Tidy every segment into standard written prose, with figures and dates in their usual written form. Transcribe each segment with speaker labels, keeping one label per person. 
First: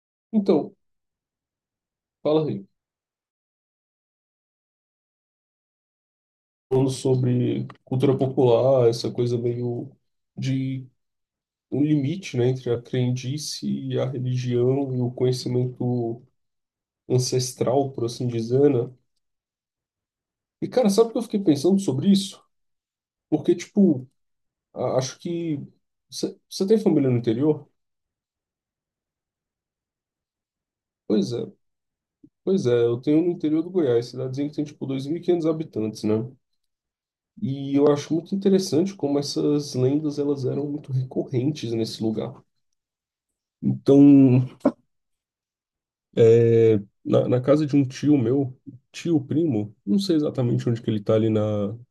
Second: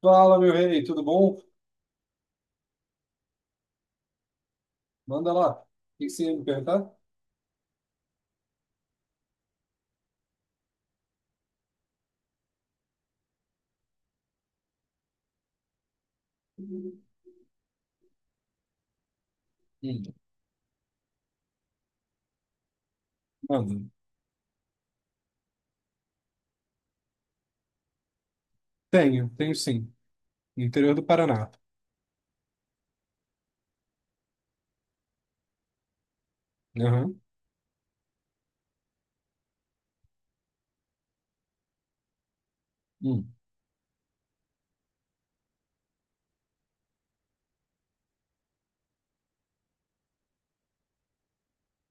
Speaker 1: Fala, meu
Speaker 2: Então,
Speaker 1: rei, tudo bom?
Speaker 2: fala aí.
Speaker 1: Manda lá. O que você ia me
Speaker 2: Falando
Speaker 1: perguntar?
Speaker 2: sobre cultura popular, essa coisa meio de um limite, né, entre a crendice e a religião e o conhecimento
Speaker 1: Hum.
Speaker 2: ancestral, por assim dizer, né? E, cara, sabe o que eu fiquei pensando sobre isso? Porque,
Speaker 1: Manda.
Speaker 2: tipo, acho que... Você tem família no interior?
Speaker 1: Tenho, tenho sim. No interior do
Speaker 2: Pois é,
Speaker 1: Paraná.
Speaker 2: pois é. Eu tenho no interior do Goiás, cidadezinha que tem, tipo, 2500 habitantes, né?
Speaker 1: Aham.
Speaker 2: E eu acho muito interessante como essas lendas, elas eram muito recorrentes nesse lugar.
Speaker 1: Hum.
Speaker 2: Então... Na casa de um tio meu, tio primo, não sei exatamente onde que ele tá ali na,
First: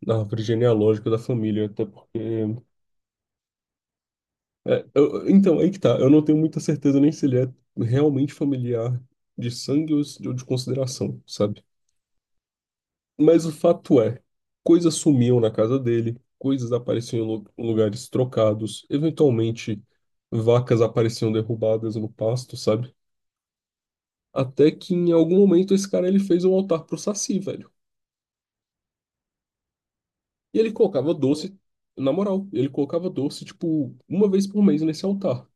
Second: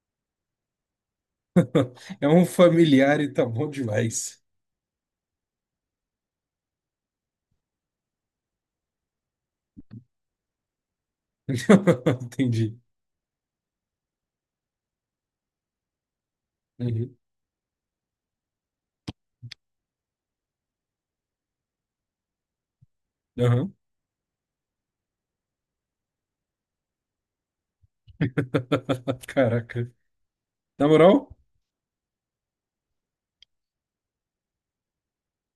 Speaker 2: na árvore genealógica da família, até porque.
Speaker 1: É um familiar e tá bom demais.
Speaker 2: É, então, aí que tá, eu não tenho muita certeza nem se ele é realmente familiar de sangue ou ou de consideração, sabe?
Speaker 1: Entendi.
Speaker 2: Mas o fato é, coisas sumiam na casa dele, coisas
Speaker 1: Uhum.
Speaker 2: apareciam em em lugares trocados, eventualmente vacas apareciam derrubadas no pasto, sabe?
Speaker 1: Aham.
Speaker 2: Até que em algum momento esse cara ele fez um altar pro Saci, velho.
Speaker 1: Caraca.
Speaker 2: E ele
Speaker 1: Na
Speaker 2: colocava
Speaker 1: moral?
Speaker 2: doce, na moral, ele colocava doce, tipo, uma vez por mês nesse altar.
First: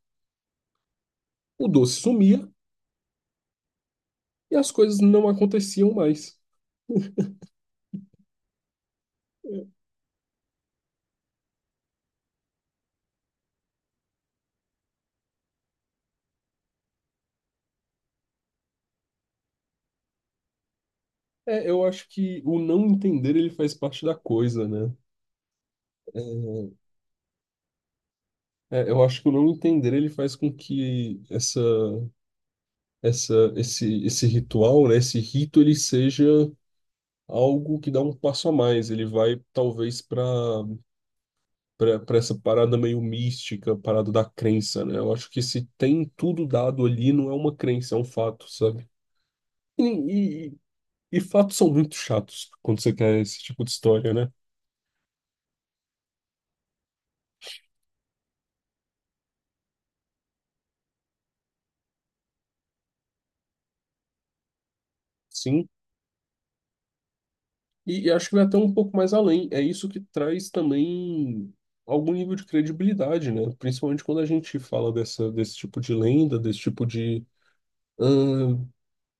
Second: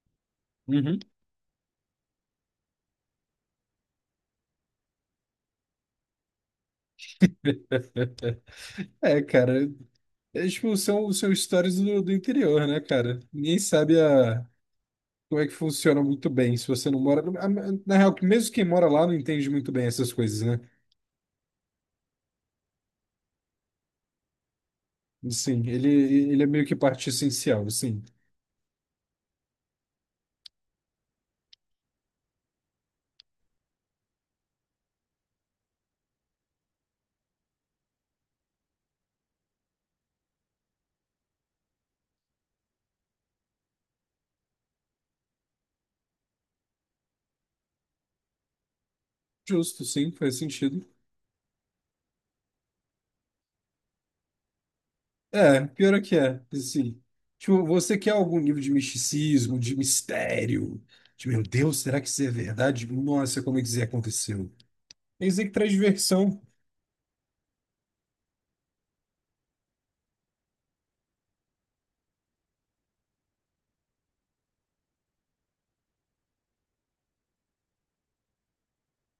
Speaker 1: Uhum.
Speaker 2: O doce sumia e as coisas não aconteciam mais.
Speaker 1: É, cara. É, tipo, são, são histórias do interior, né, cara? Ninguém sabe a, como é que funciona muito bem se você não mora. Na real, mesmo quem mora lá não entende muito bem essas coisas, né?
Speaker 2: É, eu acho que o não entender ele faz parte da coisa, né?
Speaker 1: Sim, ele é meio que parte essencial, sim.
Speaker 2: É, é, eu acho que o não entender ele faz com que esse ritual, né, esse rito, ele seja algo que dá um passo a mais. Ele vai talvez para para essa parada meio mística, parada da crença, né? Eu acho que se tem tudo dado ali, não é uma crença, é um fato, sabe?
Speaker 1: Justo, sim, faz
Speaker 2: E, e,
Speaker 1: sentido.
Speaker 2: e fatos são muito chatos quando você quer esse tipo de história, né?
Speaker 1: É, pior é que é, sim. Tipo, você quer algum nível de misticismo, de mistério? De, meu Deus, será que isso é verdade? Nossa, como é que isso aconteceu? É isso aí que
Speaker 2: Sim.
Speaker 1: traz diversão.
Speaker 2: E acho que vai até um pouco mais além. É isso que traz também algum nível de credibilidade, né? Principalmente quando a gente fala dessa, desse tipo de lenda, desse tipo de. ahn,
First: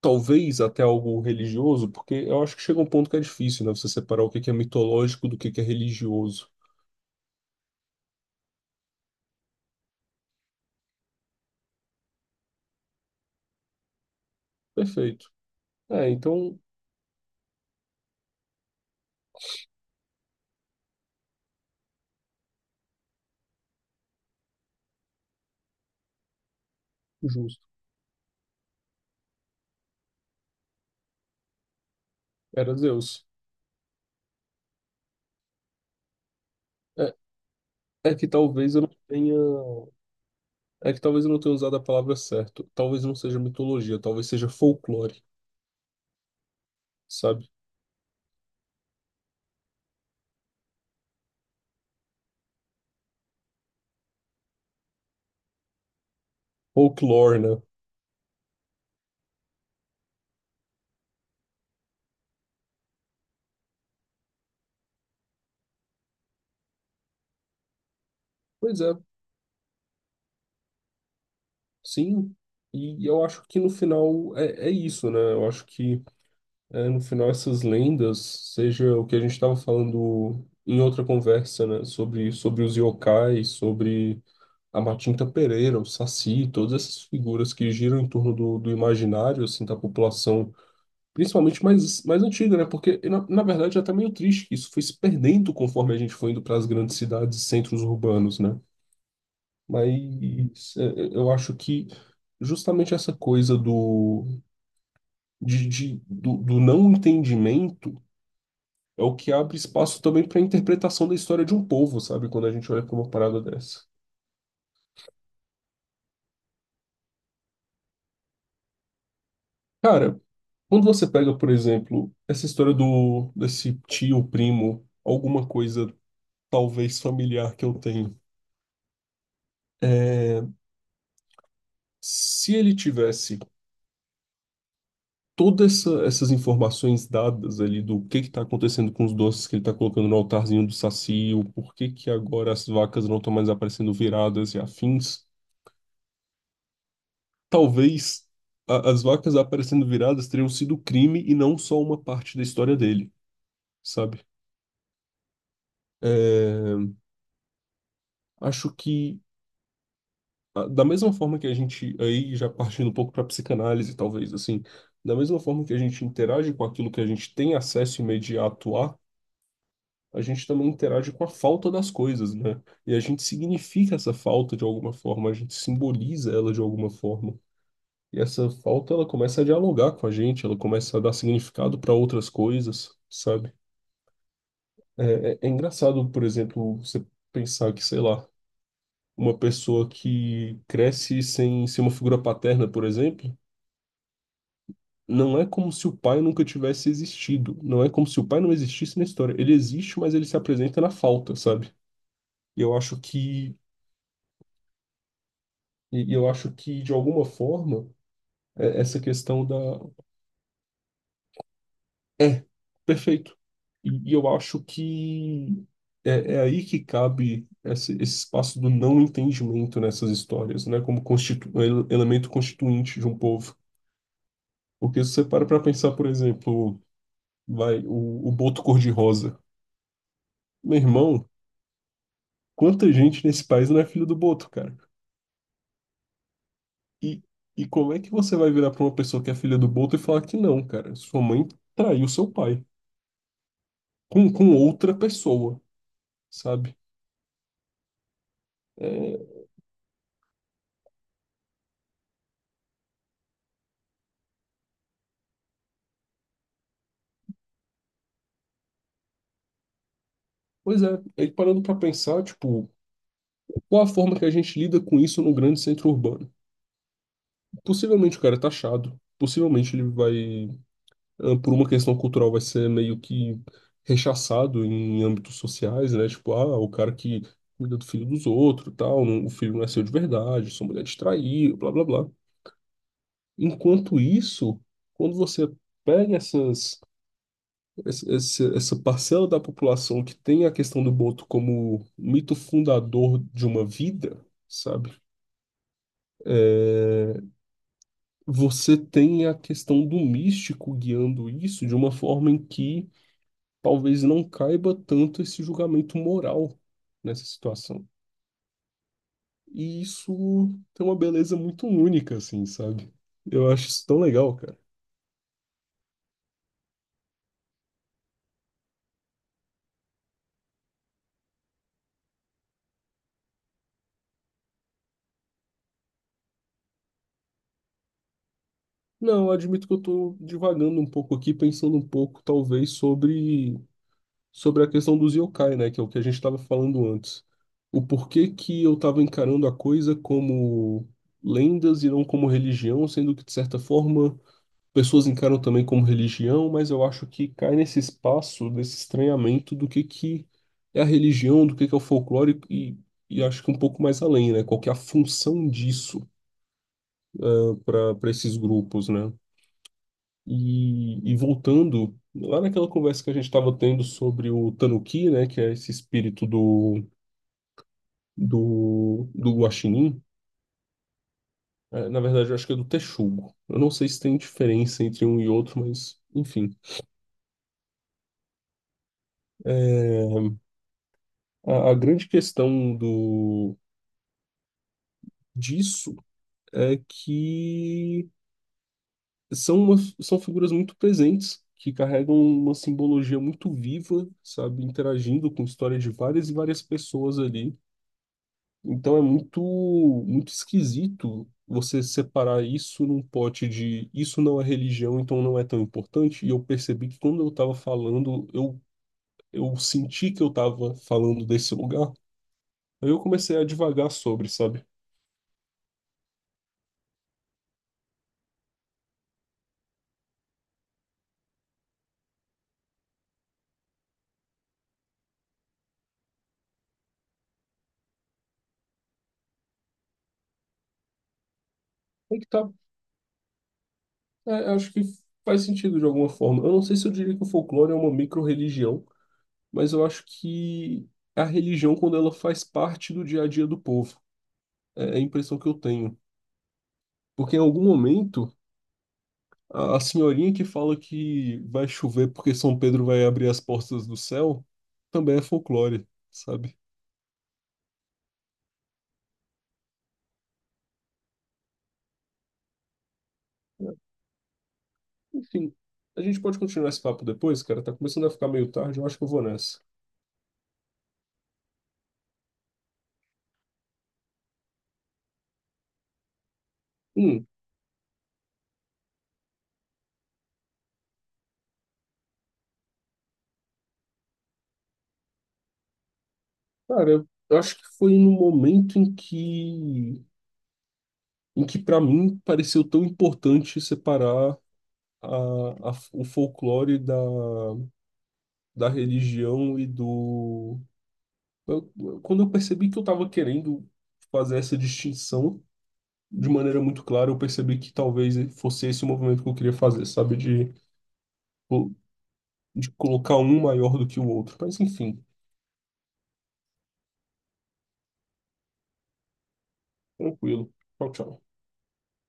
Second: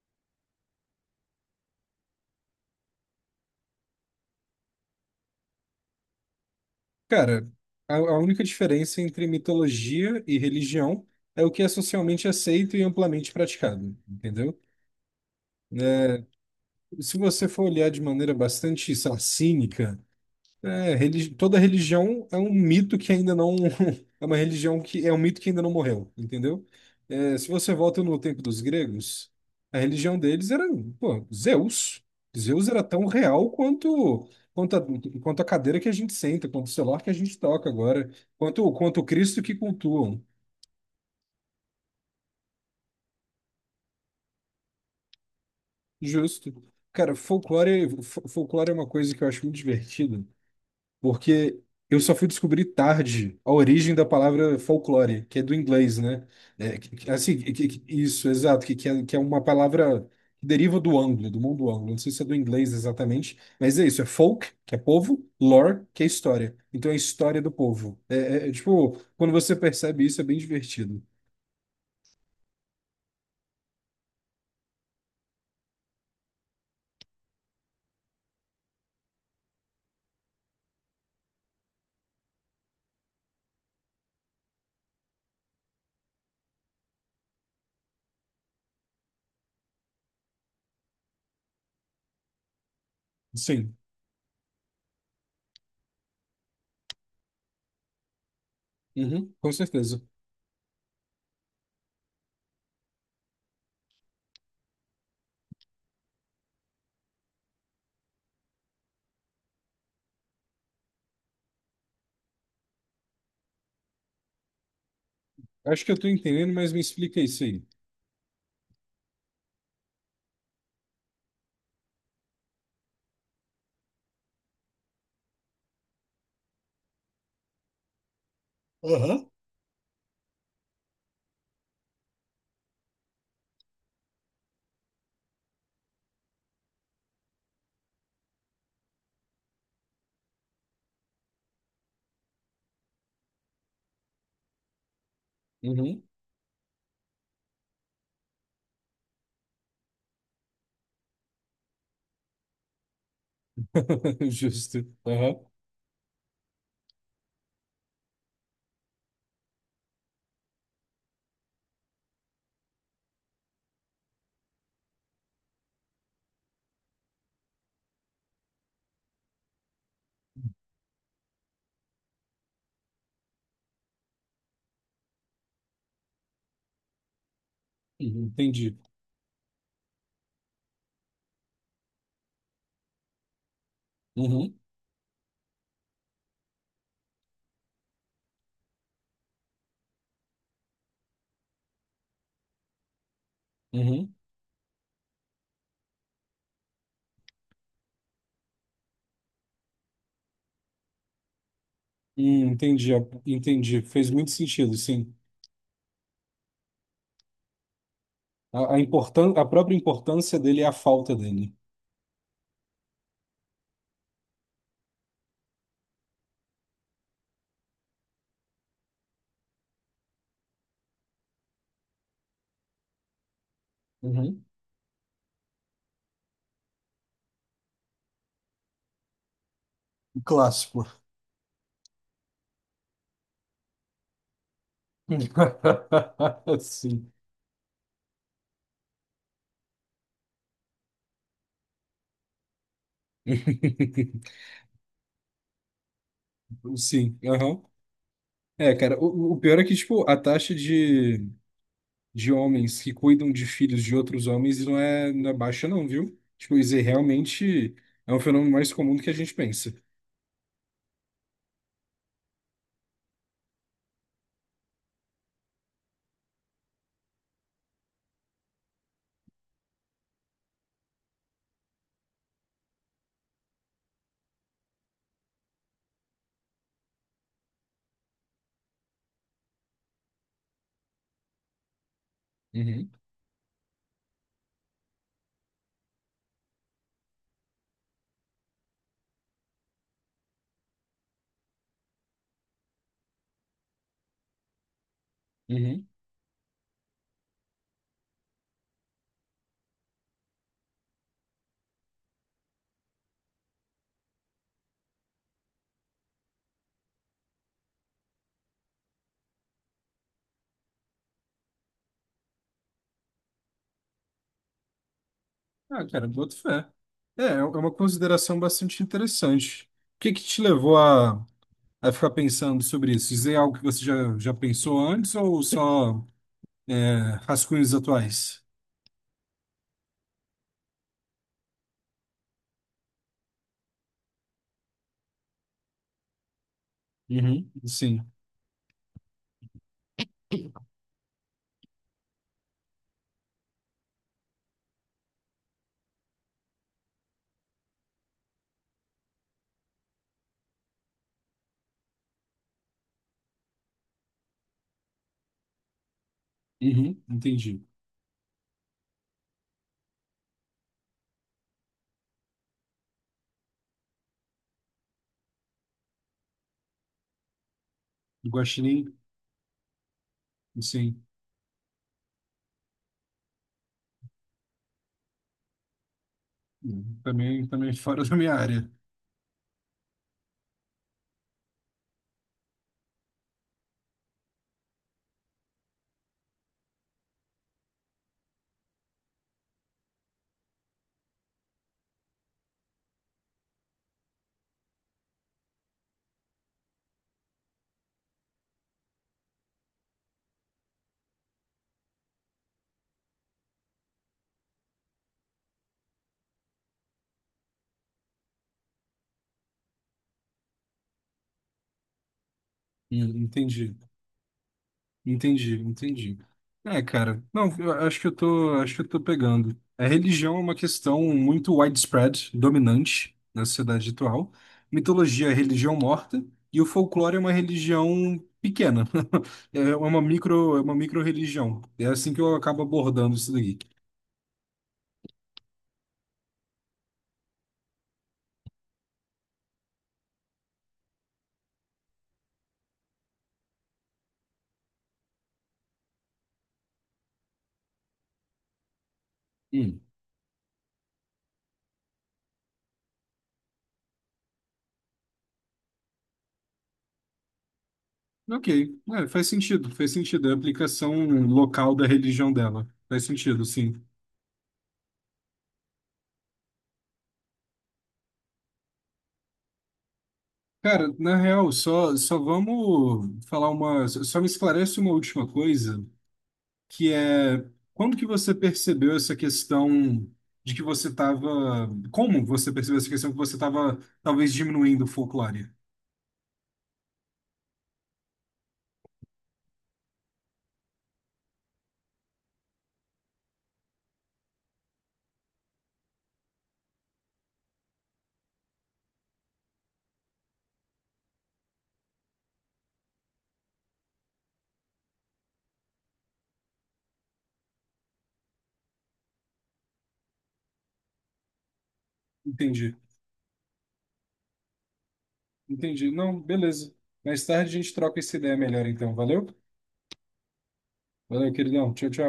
Speaker 2: talvez até algo religioso, porque eu acho que chega um ponto que é difícil, né? Você separar o que que é mitológico do que é religioso.
Speaker 1: Cara, a única diferença entre mitologia e religião é o que é socialmente aceito e amplamente praticado, entendeu?
Speaker 2: Perfeito. É,
Speaker 1: Né?
Speaker 2: então,
Speaker 1: Se você for olhar de maneira bastante, sei lá, cínica, é, toda religião é um mito que ainda não. É uma religião que é um mito que ainda não morreu, entendeu? É, se
Speaker 2: justo.
Speaker 1: você volta no tempo dos gregos, a religião deles era, pô, Zeus. Zeus
Speaker 2: Era
Speaker 1: era tão
Speaker 2: Zeus.
Speaker 1: real quanto, quanto, a, quanto a cadeira que a gente senta, quanto o celular que a
Speaker 2: É,
Speaker 1: gente toca agora,
Speaker 2: é que
Speaker 1: quanto,
Speaker 2: talvez eu não
Speaker 1: quanto o
Speaker 2: tenha.
Speaker 1: Cristo que cultuam.
Speaker 2: É que talvez eu não tenha usado a palavra certa. Talvez não seja mitologia, talvez seja folclore,
Speaker 1: Justo. Cara,
Speaker 2: sabe?
Speaker 1: folclore, folclore é uma coisa que eu acho muito divertida porque eu só fui descobrir tarde a origem da palavra folclore, que é do inglês, né? É,
Speaker 2: Folklore, né?
Speaker 1: exato, que é uma palavra que deriva do anglo, do mundo anglo. Não sei se é do inglês exatamente, mas é isso, é folk, que é povo, lore, que é história. Então é a história do povo.
Speaker 2: Pois é,
Speaker 1: Tipo, quando você percebe isso, é bem divertido.
Speaker 2: sim. E eu acho que no final é, é isso, né? Eu acho que é, no final essas lendas, seja o que a gente estava falando em outra conversa, né? Sobre os yokais, sobre a Matinta Pereira, o Saci, todas essas figuras que giram em torno do, do imaginário assim da população, principalmente mais, mais antiga, né? Porque na verdade
Speaker 1: Sim.
Speaker 2: já tá meio triste que isso foi se perdendo conforme a gente foi indo para as grandes cidades e centros urbanos, né?
Speaker 1: Uhum, com certeza.
Speaker 2: Mas é, é, eu acho que justamente essa coisa do, de, do, do não entendimento é o que abre espaço também para a interpretação da história de um povo, sabe? Quando a gente olha para uma parada dessa.
Speaker 1: Acho que eu tô entendendo, mas me explica isso aí.
Speaker 2: Cara, quando você pega, por exemplo, essa história do desse tio, primo, alguma coisa talvez familiar que eu tenho,
Speaker 1: Aham.
Speaker 2: se ele tivesse todas essas informações dadas ali do que está acontecendo com os doces que ele está colocando no altarzinho do Saci, o porquê que agora as vacas não estão mais aparecendo viradas e afins,
Speaker 1: Uhum.
Speaker 2: talvez as vacas aparecendo viradas teriam sido crime e não só uma parte da história dele, sabe?
Speaker 1: Justo. Aham.
Speaker 2: É, acho que ah, da mesma forma que a gente, aí já partindo um pouco para psicanálise, talvez, assim, da mesma forma que a gente interage com aquilo que a gente tem acesso imediato a gente também interage com a falta das coisas, né? E a gente significa essa falta de alguma forma, a gente simboliza ela de alguma forma. E
Speaker 1: Uhum,
Speaker 2: essa
Speaker 1: entendi.
Speaker 2: falta, ela começa a dialogar com a gente, ela começa a dar significado para outras coisas, sabe?
Speaker 1: Uhum.
Speaker 2: É, é, é engraçado, por exemplo, você pensar que, sei lá, uma pessoa que cresce sem ser uma figura paterna, por exemplo.
Speaker 1: Uhum.
Speaker 2: Não é como se o pai nunca tivesse existido. Não é como se o pai não existisse na história. Ele existe, mas ele se apresenta na falta, sabe? E eu
Speaker 1: Entendi,
Speaker 2: acho que,
Speaker 1: entendi. Fez muito sentido, sim.
Speaker 2: e eu acho que de alguma forma,
Speaker 1: A,
Speaker 2: essa
Speaker 1: importan a
Speaker 2: questão da.
Speaker 1: própria importância dele é a falta dele.
Speaker 2: É, perfeito. E eu acho que é, é aí que cabe esse espaço do não entendimento nessas histórias, né? Como constitu... um elemento constituinte de um povo.
Speaker 1: Uhum.
Speaker 2: Porque se você para pra pensar, por exemplo, vai, o Boto Cor-de-Rosa.
Speaker 1: Um
Speaker 2: Meu
Speaker 1: clássico.
Speaker 2: irmão. Quanta gente nesse país não é filho do Boto, cara?
Speaker 1: Sim.
Speaker 2: E, e como é que você vai virar pra uma pessoa que é filha do Boto e falar que não, cara? Sua mãe traiu seu pai com outra pessoa, sabe?
Speaker 1: Sim, aham. É, cara, o
Speaker 2: É,
Speaker 1: pior é que, tipo, a taxa de homens que cuidam de filhos de outros homens não é, não é baixa, não, viu? Tipo, isso aí realmente é um fenômeno mais comum do que a gente pensa.
Speaker 2: pois é, aí parando pra pensar, tipo, qual a forma que a gente lida com isso no grande centro urbano? Possivelmente o cara é taxado, possivelmente ele vai ah, por uma questão cultural, vai ser meio que rechaçado em âmbitos sociais, né? Tipo, ah, o cara que cuida do filho dos outros, tal, o filho não é seu de verdade, sua mulher te traiu, blá, blá, blá.
Speaker 1: Uhum.
Speaker 2: Enquanto isso, quando você pega essa essa parcela da população que tem a questão do boto como mito fundador de uma vida, sabe?
Speaker 1: Uhum.
Speaker 2: Você tem a questão do místico guiando isso de uma forma em que talvez não caiba tanto esse julgamento moral nessa situação. E isso tem uma beleza muito única, assim, sabe? Eu acho isso tão legal, cara.
Speaker 1: Ah, cara, boto fé. É, é um, é uma consideração bastante interessante. O que que te levou a ficar pensando sobre isso? Dizer algo que você já, já pensou antes ou só é, rascunhos atuais?
Speaker 2: Não, eu admito que eu tô divagando um pouco aqui, pensando um pouco, talvez, sobre a questão dos yokai, né? Que é o que a gente estava falando antes.
Speaker 1: Uhum.
Speaker 2: O
Speaker 1: Sim.
Speaker 2: porquê que eu estava encarando a coisa como lendas e não como religião, sendo que, de certa forma, pessoas encaram também como religião, mas eu acho que cai nesse espaço desse estranhamento do que é a religião, do que é o folclore e acho que um pouco mais além, né? Qual que é a função disso
Speaker 1: Uhum. Entendi.
Speaker 2: para esses grupos, né? E voltando lá naquela conversa que a gente estava tendo sobre o Tanuki, né? Que é esse espírito do
Speaker 1: Guaxinim,
Speaker 2: do Guaxinim.
Speaker 1: sim.
Speaker 2: É, na verdade, eu acho que é do Texugo. Eu não sei se tem diferença entre um e outro, mas enfim.
Speaker 1: Uhum. Também, também fora da minha área.
Speaker 2: É, a grande questão do disso é que são, são figuras muito presentes, que carregam uma simbologia muito viva, sabe, interagindo com histórias de várias e várias pessoas ali. Então é muito, muito esquisito você separar isso num pote de isso não é religião, então não é tão importante. E eu percebi que quando eu estava falando, eu senti que eu estava falando desse lugar. Aí eu
Speaker 1: Uhum.
Speaker 2: comecei a
Speaker 1: Entendi.
Speaker 2: divagar sobre, sabe?
Speaker 1: Entendi, entendi. É, cara, não, eu acho que eu tô, acho que eu tô pegando. A religião é uma questão muito widespread, dominante na sociedade atual. Mitologia é religião morta e o folclore é uma religião pequena. É uma micro, é uma micro-religião. É assim
Speaker 2: Aí
Speaker 1: que
Speaker 2: que
Speaker 1: eu
Speaker 2: tá.
Speaker 1: acabo abordando isso daqui.
Speaker 2: É, acho que faz sentido de alguma forma. Eu não sei se eu diria que o folclore é uma micro-religião, mas eu acho que a religião, quando ela faz parte do dia a dia do povo, é a impressão que eu tenho. Porque em algum momento.
Speaker 1: Hum.
Speaker 2: A senhorinha que fala que vai chover porque São Pedro vai abrir as portas do céu também é folclore, sabe?
Speaker 1: Ok, é, faz sentido, faz sentido. É a aplicação local da religião dela. Faz sentido, sim.
Speaker 2: Enfim, a gente pode continuar esse papo depois, cara. Tá começando a ficar meio tarde, eu acho que eu vou nessa.
Speaker 1: Cara, na real, só, só vamos falar uma. Só me esclarece uma última coisa, que
Speaker 2: Hum,
Speaker 1: é quando que você percebeu essa questão de que você estava. Como você percebeu essa questão que você estava talvez diminuindo o folclore?
Speaker 2: cara, eu acho que foi no momento em que para mim pareceu tão importante separar a, o folclore da, da religião e do. Quando eu percebi que eu tava querendo fazer essa distinção de maneira muito clara, eu percebi que talvez fosse esse o movimento que eu queria fazer, sabe? De
Speaker 1: Entendi,
Speaker 2: colocar um maior do que o outro. Mas enfim,
Speaker 1: entendi. Não, beleza. Mais tarde a gente troca essa ideia melhor, então. Valeu?
Speaker 2: tranquilo. Tchau, tchau.
Speaker 1: Valeu, queridão. Tchau, tchau.